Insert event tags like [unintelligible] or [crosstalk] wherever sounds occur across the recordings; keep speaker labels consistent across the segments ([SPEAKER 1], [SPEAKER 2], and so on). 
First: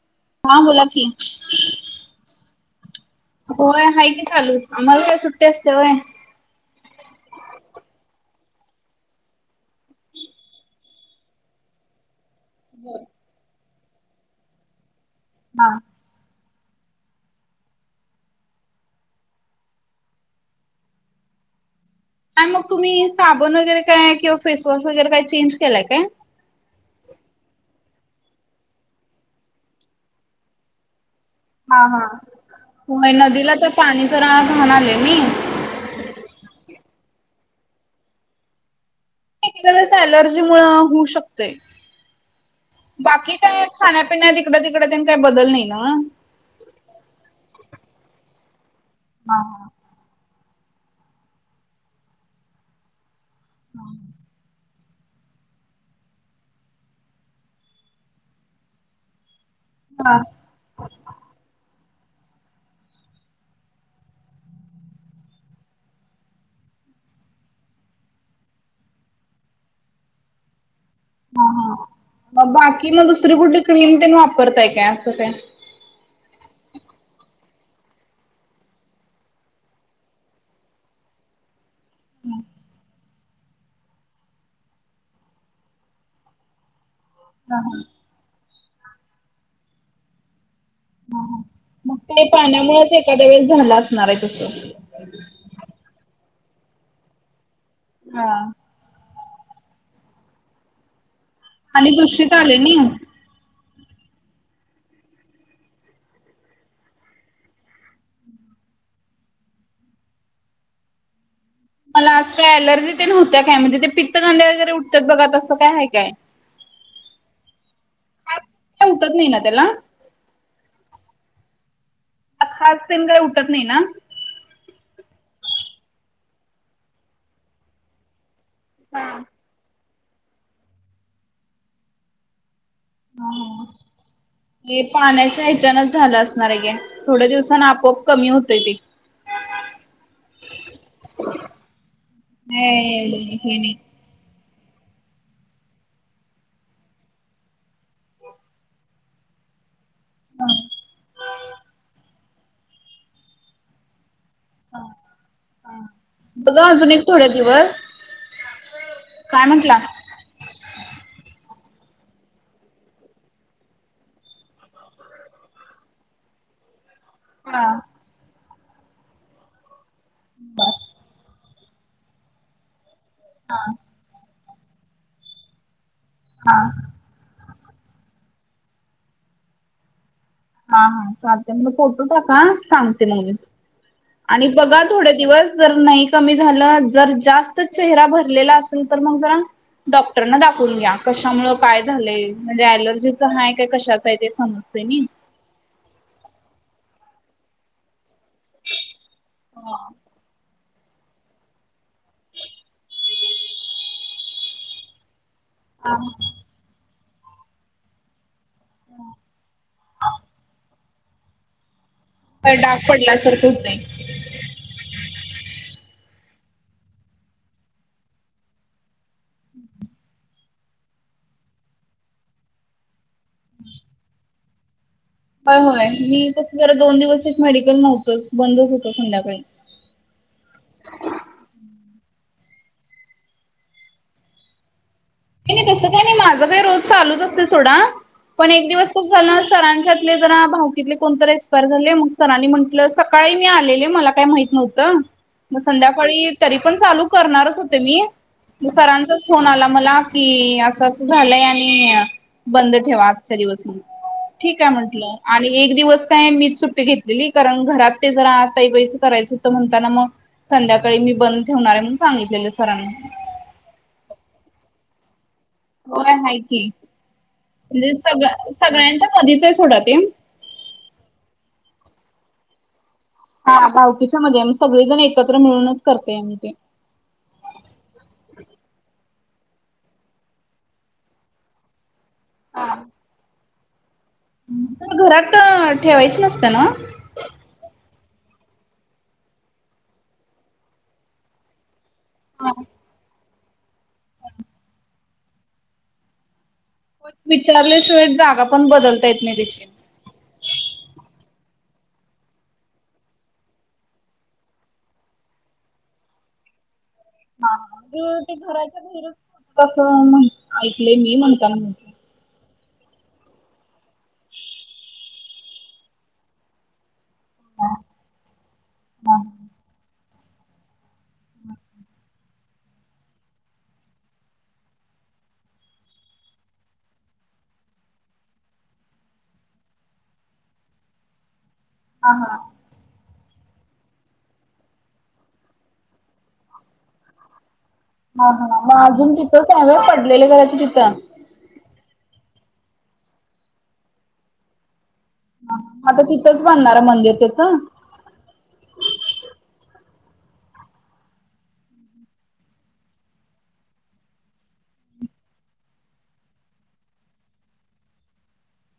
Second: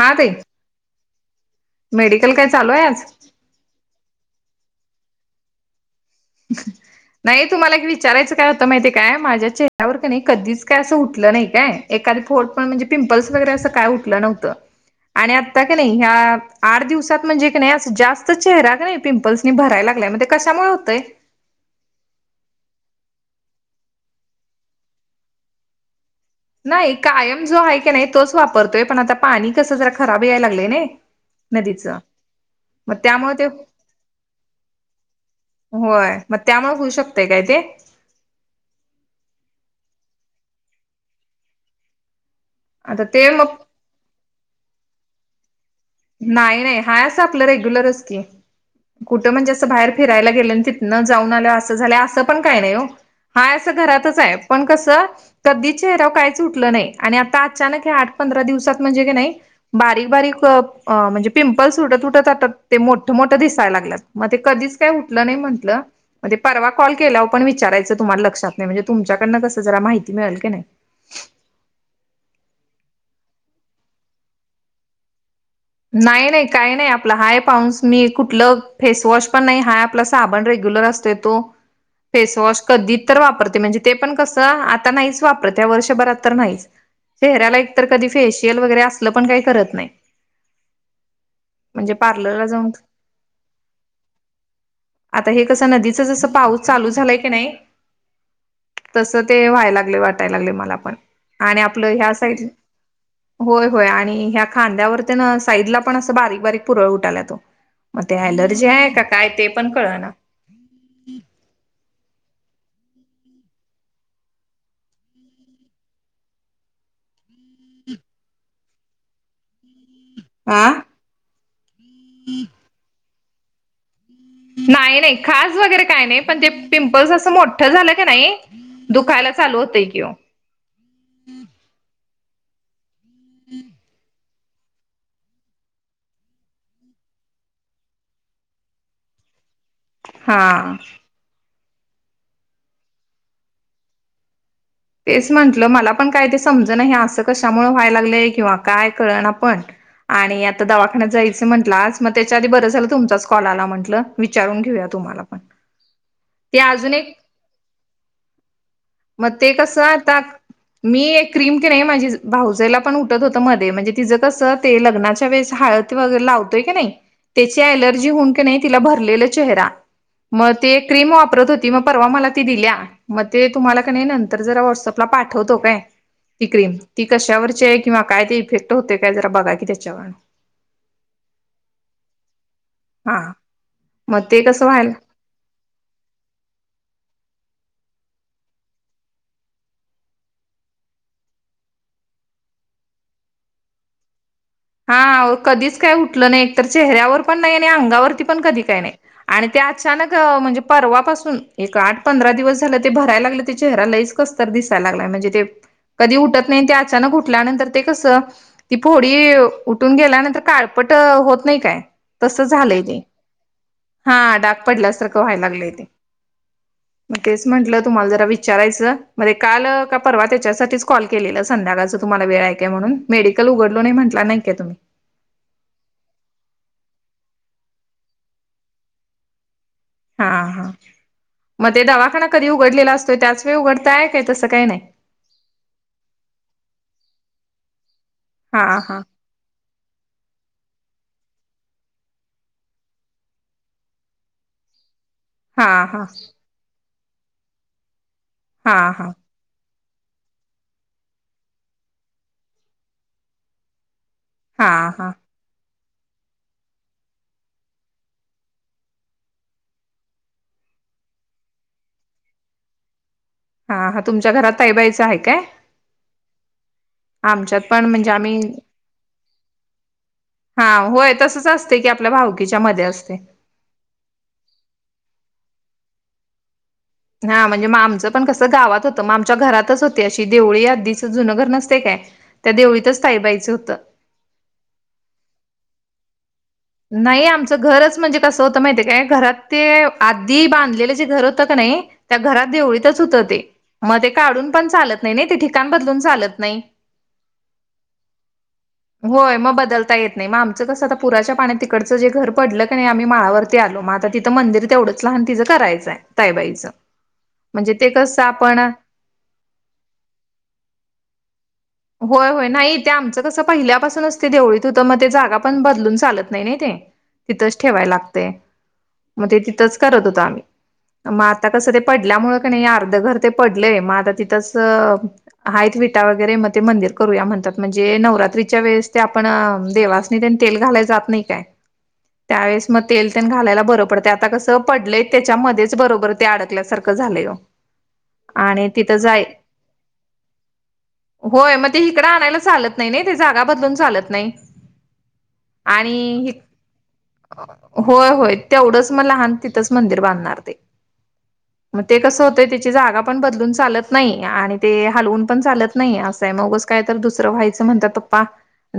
[SPEAKER 1] हा ताई.
[SPEAKER 2] हां बोला की.
[SPEAKER 1] मेडिकल काय चालू आहे आज.
[SPEAKER 2] होय हाय की चालू, आम्हाला काय सुट्टी असते होय.
[SPEAKER 1] ह [inaudible] नाही तुम्हाला एक विचारायचं काय होत माहितीय काय, माझ्या चेहऱ्यावर कनी नाही कधीच काय असं उठलं नाही काय, एखादी फो- म्हणजे
[SPEAKER 2] बर.
[SPEAKER 1] पिंपल्स वगैरे अस काय उठलं नव्हतं आणि आता
[SPEAKER 2] हा
[SPEAKER 1] की नाही, - ह्या आठ दिवसात म्हणजे की नाही, अस जास्त चेहरा की नाही पिंपल्स नी भरायला लागलाय म्हण ते कशामुळे होतय?
[SPEAKER 2] आणि मग तुम्ही साबण वगैरे काय किंवा फेसवॉश वगैरे काय, चेंज केलंय काय? -
[SPEAKER 1] नाही, कायम जो आहे की नाही तोच वापरतोय, पण आता पाणी कसं जरा खराब याय लागलंय नाही.
[SPEAKER 2] हा,
[SPEAKER 1] नदीचं
[SPEAKER 2] हा,
[SPEAKER 1] मग त्यामुळे ते
[SPEAKER 2] नदीला तर पाणी तर घाण आल नाही.
[SPEAKER 1] होय, मग त्यामुळे होऊ शकतंय काय ते?
[SPEAKER 2] ते कसं अलर्जी मुळे होऊ शकते,
[SPEAKER 1] आता ते
[SPEAKER 2] बाकी
[SPEAKER 1] मग
[SPEAKER 2] काय- खाण्यापिण्यात ईकडं-तिकडं तेन काय बदल नाही न्हव?
[SPEAKER 1] नाही, नाही, हाय असं आपलं रेग्युलरच की, कुठं
[SPEAKER 2] हा
[SPEAKER 1] म्हणजे अस बाहेर- फिरायला गेले, तिथनं जाऊन आलय असं झाल्या, असं पण काय नाही हो. हाय असं घरातच हाय, पण कसं? - कधी चेहराव काहीच उठलं नाही आणि आता अचानक हे आठ पंधरा दिवसात म्हणजे की नाही-
[SPEAKER 2] हा हा
[SPEAKER 1] बारीक-बारीक- अ म्हणजे, पिंपल्स उठत उठत आता ते मोठं मोठं दिसायला लागल्यात, मग ते कधीच काय उठलं नाही म्हटलं. - म परवा कॉल केलावर पण विचारायचं तुम्हाला लक्षात नाही, म्हणजे तुमच्याकडनं कसं जरा माहिती मिळेल की नाही.
[SPEAKER 2] हा, हा, मग बाकी मग दुसरी कुठली क्रीम तेन वापरताय काय, असं ते?
[SPEAKER 1] नाही, नाही, काही नाही, आपला हाय पाऊन्स मी कुठलं फेसवॉश पण नाही, हाय आपलं साबण रेग्युलर असतोय. तो [unintelligible] फेसवॉश कधीच तर वापरते, म्हणजे ते पण कसं आता नाहीच वापरत वर्षभरात तर नाही.
[SPEAKER 2] हा
[SPEAKER 1] चेहऱ्याला
[SPEAKER 2] हा
[SPEAKER 1] एकतर कधी फेशियल वगैरे असलं पण काही करत नाही.
[SPEAKER 2] ह,
[SPEAKER 1] म्हणजे
[SPEAKER 2] मग काय
[SPEAKER 1] पार्लरला जाऊन
[SPEAKER 2] पाण्यामुळेच एखाद्या वेळेस झाला असणार आहे तसं.
[SPEAKER 1] आता हे कसं, नदीचा जसं पाऊस चालू झालाय की नाही-
[SPEAKER 2] हा.
[SPEAKER 1] तसं, ते व्हायला लागले वाटायला लागले मला पण आणि
[SPEAKER 2] आली
[SPEAKER 1] आपलं ह्या
[SPEAKER 2] दुसरीत
[SPEAKER 1] साईड-
[SPEAKER 2] आले नी
[SPEAKER 1] होय, होय आणि ह्या खांद्यावरती न अस- साईडला पण असं बारीक-बारीक पुरळ उठाल्यात ओ, मग ते अलर्जी हाय, का काय ते पण कळना.
[SPEAKER 2] मला असं काय अलर्जी ते नवत्या काय, म्हणजे ते पित्तगांद्या वगैरे उठत्यात बघा तसं काय हाय काय?
[SPEAKER 1] [inaudible]
[SPEAKER 2] का का उठत नाही ना त्याला [unintelligible]
[SPEAKER 1] आं [unintelligible] हम् [inaudible]
[SPEAKER 2] खाज तेन काय उठत नाही ना?
[SPEAKER 1] नाही, नाही, खाज वगैरे काय नाही, पण ते पिंपल्स असं मोठं झालं की नाही-
[SPEAKER 2] हा
[SPEAKER 1] दुखायला चालू होतय कि ओ. हम् [inaudible]
[SPEAKER 2] हे पाण्याच्या ह्याच्यानच झालं असणार आहे घे. थोड्या दिवसांनी आपोआप कमी होतं ते.
[SPEAKER 1] [inaudible] हा.
[SPEAKER 2] [unintelligible]
[SPEAKER 1] तेच म्हंटलं, मला पण काही ते समजना, हे असं कशामुळे व्हाय लागलंय किंवा काय कळणा पण- आणि आता दवाखान्यात जायचं म्हटलं, आज मग त्याच्या आधी बरं झालं तुमचाच कॉल आला म्हटलं. विचारून घेऊया तुम्हाला पण ते अजून एक-
[SPEAKER 2] कवर [unintelligible]
[SPEAKER 1] मग ते कसं आता मी एक क्रीम कि नाई माझी भाऊजयला पण उठत होतं मध्ये म्हणजे तिचं कसं ते लग्नाच्या वेळेस हाळद वगर लावतोयी नाही [unintelligible] त्याची
[SPEAKER 2] हा
[SPEAKER 1] अलर्जी होऊन की नाही तिला भरलेला चेहरा मग ते क्रीम वापरत हो- ती म परवा मला ती दिल्या म ते तुम्हाला का नाई नंतर जरा व्हॉट्सअपला पाठवतो काय. ती
[SPEAKER 2] हा
[SPEAKER 1] क्रीम ती कशावरची आहे किंवा काय ते इफेक्ट होते काय जरा बघा कि त्याच्यावर.
[SPEAKER 2] हां हा चालतंय म फोटो टाका सांगते
[SPEAKER 1] हा
[SPEAKER 2] मग मी
[SPEAKER 1] मग ते
[SPEAKER 2] आणि
[SPEAKER 1] कसं
[SPEAKER 2] बघा
[SPEAKER 1] व्हायला
[SPEAKER 2] थोडे दिवस भर नाई कमी झालं जर जास्त चेहरा भरलेला असेल तर मग जरा डॉक्टरना दाखवून घ्या, कशामुळं काय झालंय म्हणजे अलर्जीचं हाय काय कशाच आहे ते सम
[SPEAKER 1] हां कधीच काय उठलं नाही एक तर चेहऱ्यावर पण नाही आणि अंगावर पण कधी काही नाई आणि ते अचानक म्हणजे परवापासून एक आठ पंधरा दिवस झालं ते भरायला लागलं ते चेहरा लहीच कसतर दिसाय लागलाय म्हणजे ते
[SPEAKER 2] हा
[SPEAKER 1] कधी उठत नई ते अचानक ऊटल्यानंतर ते कस ती फोडी ठून गेल्यानंतर काळपट होत नाही काय तस
[SPEAKER 2] डाग
[SPEAKER 1] झालंय ते.
[SPEAKER 2] पडल्यासारखं होतंय.
[SPEAKER 1] हां डाग पडला सारखं व्हाय लागलंय ते. म तेच म्हंटलं तुम्हाला जरा विचारायचं [unintelligible] मण काल का परवा त्याच्यासाठीच कॉल केलेलं संध्याकाळच तुम्हाला वेळ आय काय म्हणून मेडिकल उघडलो नाही म्हटला नाय का तुम्ही.
[SPEAKER 2] ह होय मी तस जरा दोन दिवसच मेडिकल नव्हतंच बंदच होतं संध्याकाळी.
[SPEAKER 1] हां हा म ते दवाखाना कधी उघडलेला असतोय त्याच वेळ उघडताय आहे काय तसं काही नाही.
[SPEAKER 2] नाई नाई तसं काही नाही माझं काही रोज चालूच असत सोडा पण
[SPEAKER 1] हा
[SPEAKER 2] एक दिवस
[SPEAKER 1] हा
[SPEAKER 2] खूप झाल ना सरांच्या प्ले जरा भावकीतले कोणतर एक्सपायर झाले मग सरांनी म्हंटलं सकाळी मी आलेले मला काही माहित नव्हतं म
[SPEAKER 1] हा हा
[SPEAKER 2] संध्याकाळी तरी पण चालू करणारच होते मी म
[SPEAKER 1] हा हा
[SPEAKER 2] सरांचा फोन आला मला कि असं अस झालंय आणि बंद ठेवा आजच्या दिवस. ठीक
[SPEAKER 1] हा
[SPEAKER 2] काय
[SPEAKER 1] हा
[SPEAKER 2] म्हटलं. आणि एक दिवस काय मीच सुट्टी घेतलेली कारण घरात ते जरा तैबायचं करायचं तर म्हणताना म. संध्याकाळी मी बंद ठेवणार आहे म्हण सांगितलेलं सरांनी.
[SPEAKER 1] हां हा तुमच्या घरात तैबायचं हाय काय.
[SPEAKER 2] ब आहे क
[SPEAKER 1] आमच्यात
[SPEAKER 2] [unintelligible]
[SPEAKER 1] पण
[SPEAKER 2] म्हणजे
[SPEAKER 1] आम्ही
[SPEAKER 2] सगळ सगळ्यांच्या मधच सोडते ये.
[SPEAKER 1] हां होय तसच असतय की आपल्या भाऊकीच्या मध्ये असते.
[SPEAKER 2] हा भावकीच्या मध्ये सगळेजण एकत्र मिळूनच करते आमी ते.
[SPEAKER 1] हां म्हणजे म आमचं पण कसं गावात होतं म आमच्या घरातच होती अशी देवळी आधीचं जुनं घर नसते काय. त्या देवळीतच ताईबाईचं होतं.
[SPEAKER 2] त घरात ठेवायच नसत ना?
[SPEAKER 1] नाही आमचं घरच म्हणजे कसं होतं माहितेय काय घरात ते आधी बांधलेलं जे घर होतं का नाई त्या घरात
[SPEAKER 2] हा.
[SPEAKER 1] देवळीतच होतं ते म ते काढून पण चालत नाही नाही ते ठिकाण बदलून चालत नाही.
[SPEAKER 2] विचारल्याशिवाय जागा पण बदलता येत नाही देशील.
[SPEAKER 1] नाई म आमचं कस आता पुराच्या पाण्या तिकडचं जे घर पडलं क नाई आम्ही माळावरती आलो मग आता तिथं मंदिर तेवढंच लहान तिचं करायचंय ताईबाईचं. म्हणजे ते कसं आपण.
[SPEAKER 2] कसं, मंग ऐकलेय मी म्हणताना.
[SPEAKER 1] होय होय नाही ते आमचं कसं पहिल्यापासूनच ते देवळीत होतं मग ते जागा पण बदलून चालत नाही नय काय. तिथंच ठेवाय लागतय, म ते तिथंच करत होतो आम्ही. म आता कसं ते पडल्यामुळं कनई आर्ध घर ते पडलेय म आता तिथंच आहेत विटा वगैरे म ते मंदिर करूया म्हणतात म्हणजे नवरात्रीच्या वेळेस ते आपण देवासनी तेल घालायला जात नाही काय.
[SPEAKER 2] हा हा.
[SPEAKER 1] त्यावेळेस म तेल तेन घालायला बरं पडतेय आता कसं पडलंय त्याच्यामध्येच बरोबर ते अडकल्यासारखं झालंय आओ. ह [inaudible]
[SPEAKER 2] हा हा म आजून तिथं स हाय वय पडलेले घराचे तिथ.
[SPEAKER 1] होय मग ते इकडं आणायला चालत नाही ते जागा बदलून चालत नाही.
[SPEAKER 2] आता
[SPEAKER 1] आणि
[SPEAKER 2] तिथंच बांधणार म्हणजे तिथं
[SPEAKER 1] होय होय तेवढंच म लहान तिथंच मंदिर बांधणार ते. म ते कसं होतंय त्याची जागा पण बदलून चालत नाही आणि ते हलवून पण चालत नाई असंय म ऊगच काय तर दुसरं व्हायचं म्हणतात पप्पा.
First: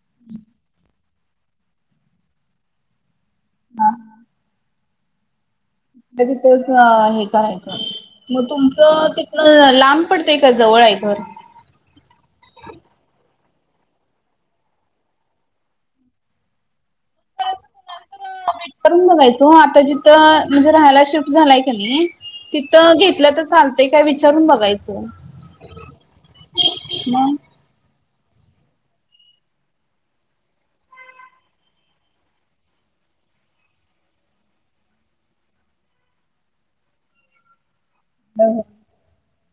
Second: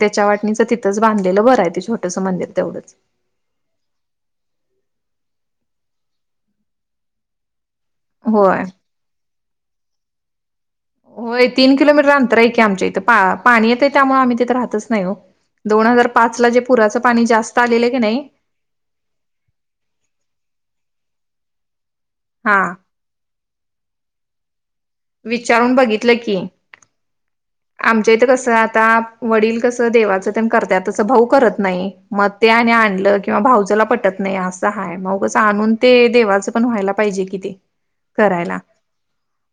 [SPEAKER 1] त्याच्या वाटणीचं तिथंच बांधलेलं बरं आहे ते छोटंसं मंदिर तेवढंच.
[SPEAKER 2] तरी तेच हे करायचं, मग
[SPEAKER 1] होय
[SPEAKER 2] तुमचं तितन लांब पडतंय का जवळ आहे घर?
[SPEAKER 1] होय तीन किलोमीटर अंतर आहे की आमच्या इथं पाणी येत आहे त्यामुळे आम्ही तिथे राहतच नाही हो दोन हजार पाच ला जे पुराचं पाणी जास्त आलेलं आहे की नाही?
[SPEAKER 2] मीट करून बघाय ओ आता जिथं म्हणजे राहायला शिफ्ट झालाय का नाही
[SPEAKER 1] हा
[SPEAKER 2] तिथं घेतलं तर चालतय काय विचारून बघायचं
[SPEAKER 1] विचारून बघितलं की,
[SPEAKER 2] मग
[SPEAKER 1] आमच्या इथं कसं आता वडील कसं देवाचं ते करतय तसं भाऊ करत नाही. मग ते आणि आणलं किंवा भाऊजला पटत नाही असं हाय मगच आणून ते देवाचं पण व्हायला पाहिजे कि ते करायला.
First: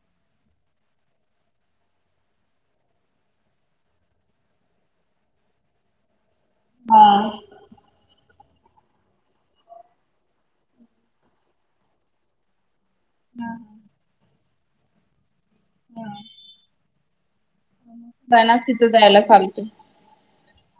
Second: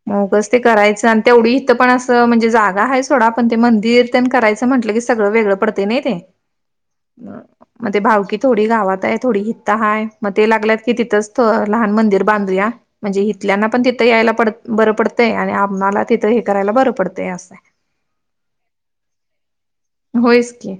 [SPEAKER 1] मगच ते करायचं आणि तेवढी इथं पण असं म्हणजे जागा आहे सोडा पण ते मंदिर करायच म्हनल की सगळ वेगळं पडत नाही
[SPEAKER 2] हा.
[SPEAKER 1] ते भावं थोडी गावात आहे थोडी हित हा मग ते लागल्यात की तिथंच लहान मंदिर बांधूया, म्हणजे हितल्याना पण तिथं यायला पड बरं पड ते आणि आम्हाला तिथं हे करायला बरं पडतंय असं.
[SPEAKER 2] जा ना तिथं जायला चालतय.
[SPEAKER 1] होयच की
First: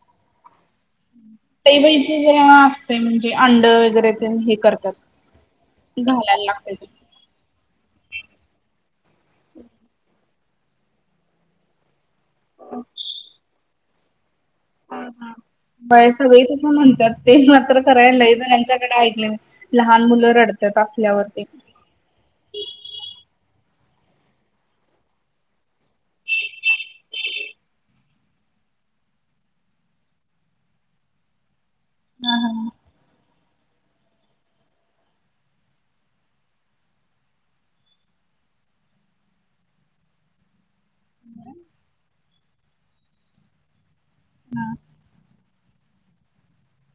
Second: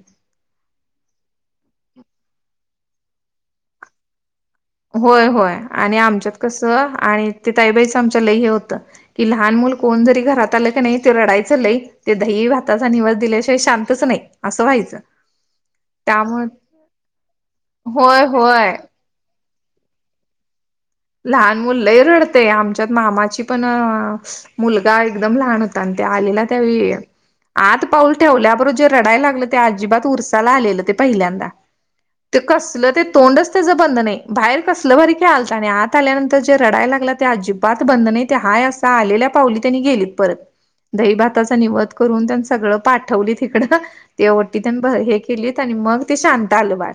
[SPEAKER 2] तेैेव असते म्हणजे अंड वगैरे ते हे करत.
[SPEAKER 1] होय होय आणि आमच्यात कसं
[SPEAKER 2] ते.
[SPEAKER 1] आणि ते ताईबाईचं आमच लय हे होतं की लहान मुल कोण जरी घरात आलं की नाही ते रडायचं लय ते दही भाताचा निवद दिल्याशिवाय शांतच नाही. असं व्हायचं
[SPEAKER 2] व्हय सगळी
[SPEAKER 1] त्यामुळे
[SPEAKER 2] तस म्हणतात ते मात्र करायला
[SPEAKER 1] होय
[SPEAKER 2] नाही
[SPEAKER 1] होय
[SPEAKER 2] त्यांच्याकडे ऐकले म लहान मुलं रडतात असल्यावरती.
[SPEAKER 1] लहान मुललंही रडतय आमच्यात मामाची पण मुलगा एकदम लहान होता आणि ते आलेला त्यावे आत पाऊल ठेवल्याबरोबर जे रडाय लागलं ते अजिबात उरसाला आलेलं ते पहिल्यांदा.
[SPEAKER 2] हा
[SPEAKER 1] ते
[SPEAKER 2] हा.
[SPEAKER 1] कसलं ते तोंडच त्याचं बंद नाही बाहेर कसलं भरी खळालता आणी आत आल्यानंतर जे रडाय लागला ते अजिबात बंद नाही ते हा असा आलेल्या पावली त्यांनी गेलीत परत. दही भाताचा निवध करून त्यांनी सगळं पाठवली तिकडं ते वटी त्यां हे केलीत आणि मग ते शांत आलं बाळ.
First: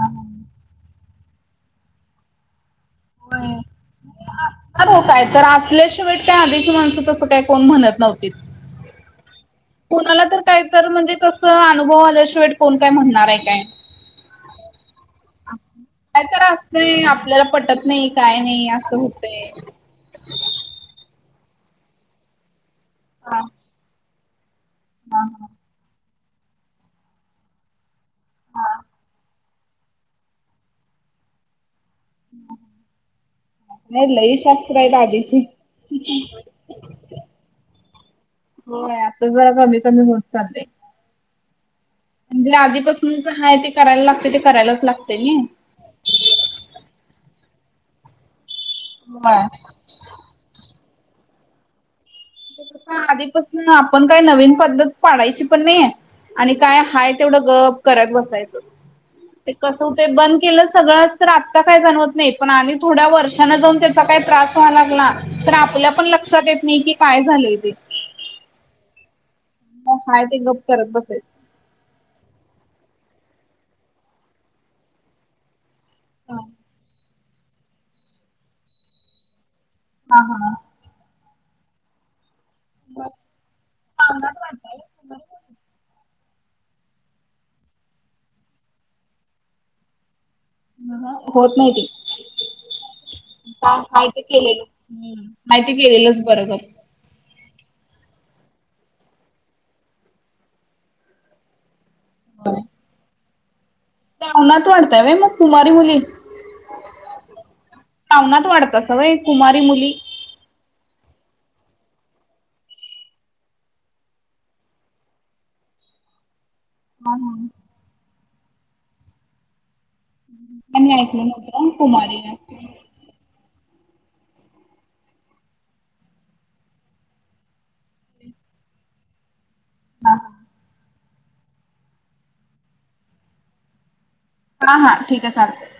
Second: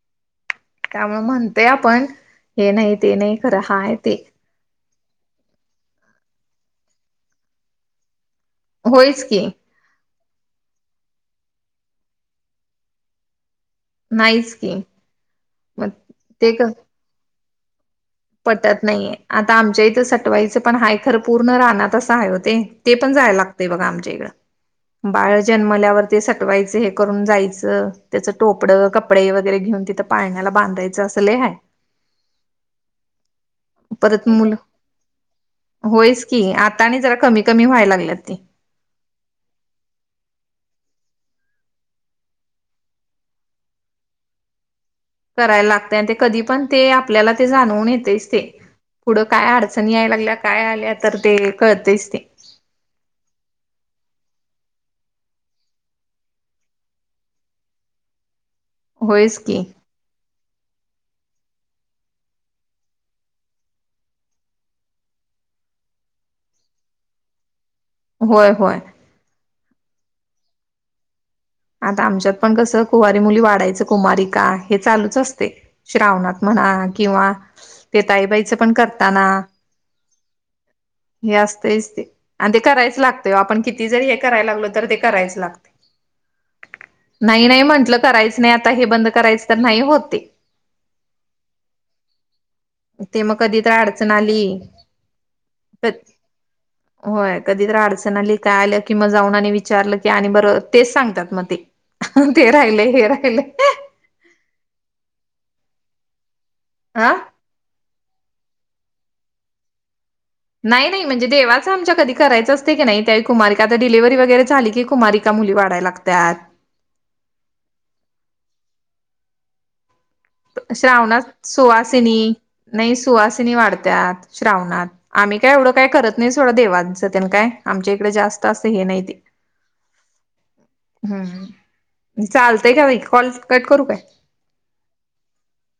[SPEAKER 2] हम
[SPEAKER 1] त्यामुळे म्हणतय आपण हे नाही ते नाही
[SPEAKER 2] होय
[SPEAKER 1] खरं हाय ते.
[SPEAKER 2] असणार हो काय तर आसल्याशिवाय काय आधीची माणसं तसं काय कोण म्हणत नव्हती
[SPEAKER 1] होयच की
[SPEAKER 2] कोणाला तर काय तर म्हणजे तस अनुभव आल्याशिवाय कोण काय म्हणणार आहे काय?
[SPEAKER 1] नाहीच की मग
[SPEAKER 2] काय तर
[SPEAKER 1] ते क
[SPEAKER 2] असतय आपल्याला पटत नाही. काय नाही असं होतय.
[SPEAKER 1] जाई तर टवायचं पण हय खरं पूर्ण राणात असं हाय ओ ते पण जायला
[SPEAKER 2] हा
[SPEAKER 1] लागतंय बघा आमच्या इकडं बाळ जन्मल्यावर ते सटवायच हे करून जायचं त्याच
[SPEAKER 2] हा
[SPEAKER 1] टोपडं कपडे वगैरे घेऊन तिथं पाळण्याला बांधायचं. अस लई हाय.
[SPEAKER 2] नाही
[SPEAKER 1] परत
[SPEAKER 2] लई
[SPEAKER 1] मुलं
[SPEAKER 2] शास्त्र आहे द आधीची.
[SPEAKER 1] होयच की आता आणि जरा कमी कमी व्हाय लागल्यात ती.
[SPEAKER 2] आताच बरा कमी कमी होत चाल म्हणजे आधीपासूनच हय ते करायला लागते ते करायलाच लागत
[SPEAKER 1] करायला लागते आणि ते कधी पण ते आपल्याला ते जाणवून येतच ते पुढं
[SPEAKER 2] होय.
[SPEAKER 1] काय अडच नी याय लागल्या काय आल्या, तर ते कळतयचं ते.
[SPEAKER 2] हा, आधीपासून आपण काही नवीन पद्धत पाडायची पण नाही. आणि काय हाय तेवढं गप करत बसायचं.
[SPEAKER 1] होयचं, की.
[SPEAKER 2] कसं तु ते बंद केलं सगळंच तर, आत्ता काय जाणवत नाही पण आणि थोड्या वर्षान जाऊन काही त्रास व्हाय लागला तर, आपल्या पण लक्षात येत नाही की काय झालंय तेे.
[SPEAKER 1] होय होय.
[SPEAKER 2] हाय, ते गप्प करत बसायचं.
[SPEAKER 1] आता आमच्यात पण कसं कुवारी मुली वाढायचं कुमारी का हे चालूच असतय. श्रावणात म्हणा किंवा ते ताईबाईचं पण करताना.
[SPEAKER 2] हा हा.
[SPEAKER 1] हे असतच ते आणि ते करायच लागतंय, आपण किती जरी हे करायला लागलो, तर ते करायच लागतय. नाही नाही, म्हटलं करायचं नाही आता हे बंद करायचं तर नाही होत ते.
[SPEAKER 2] ह ह होत नाही, ते.
[SPEAKER 1] ते मग कधी तर
[SPEAKER 2] का
[SPEAKER 1] अडचण
[SPEAKER 2] माहिती
[SPEAKER 1] आली
[SPEAKER 2] केलेलं, माहिती
[SPEAKER 1] क
[SPEAKER 2] केलेलंच बरोबर.
[SPEAKER 1] होय, कधीतर अडचण आली काय आल्या कि, मग जाऊन आणि विचारलं की आणि परत तेच सांगतात मग तेे. ते राहिलय हे राहिलय.
[SPEAKER 2] श्रावणात वाढताय होय, मग कुमारी मुली?
[SPEAKER 1] आ.
[SPEAKER 2] श्रावणात वाढतासा होय, कुमारी मुली.
[SPEAKER 1] नाही नाही म्हणजे देवाचं आमच्या कधी करायचं असतयं कनय त्यावेळी, कुमारीका आता डिलिव्हरी वगैरे झाली की कुमारीका मुली वाढायला लागतात. लागत्यात.
[SPEAKER 2] हा हा. मी
[SPEAKER 1] श्रावणात
[SPEAKER 2] ऐकलं नव्हतं कुमारी
[SPEAKER 1] सुवासिनी नाही, सुवासिनी वाढत्यात श्रावणात. आम्ही काय एवढं काय करत नाही, सोडा देवाचं तेन काय आमच्या इकडे जास्त असं हे नाही तेे.
[SPEAKER 2] हा हा
[SPEAKER 1] हम्म, चालतंय का बाई, कॉल कट करू काय?
[SPEAKER 2] हा हा, ठीक आहे चालतयं.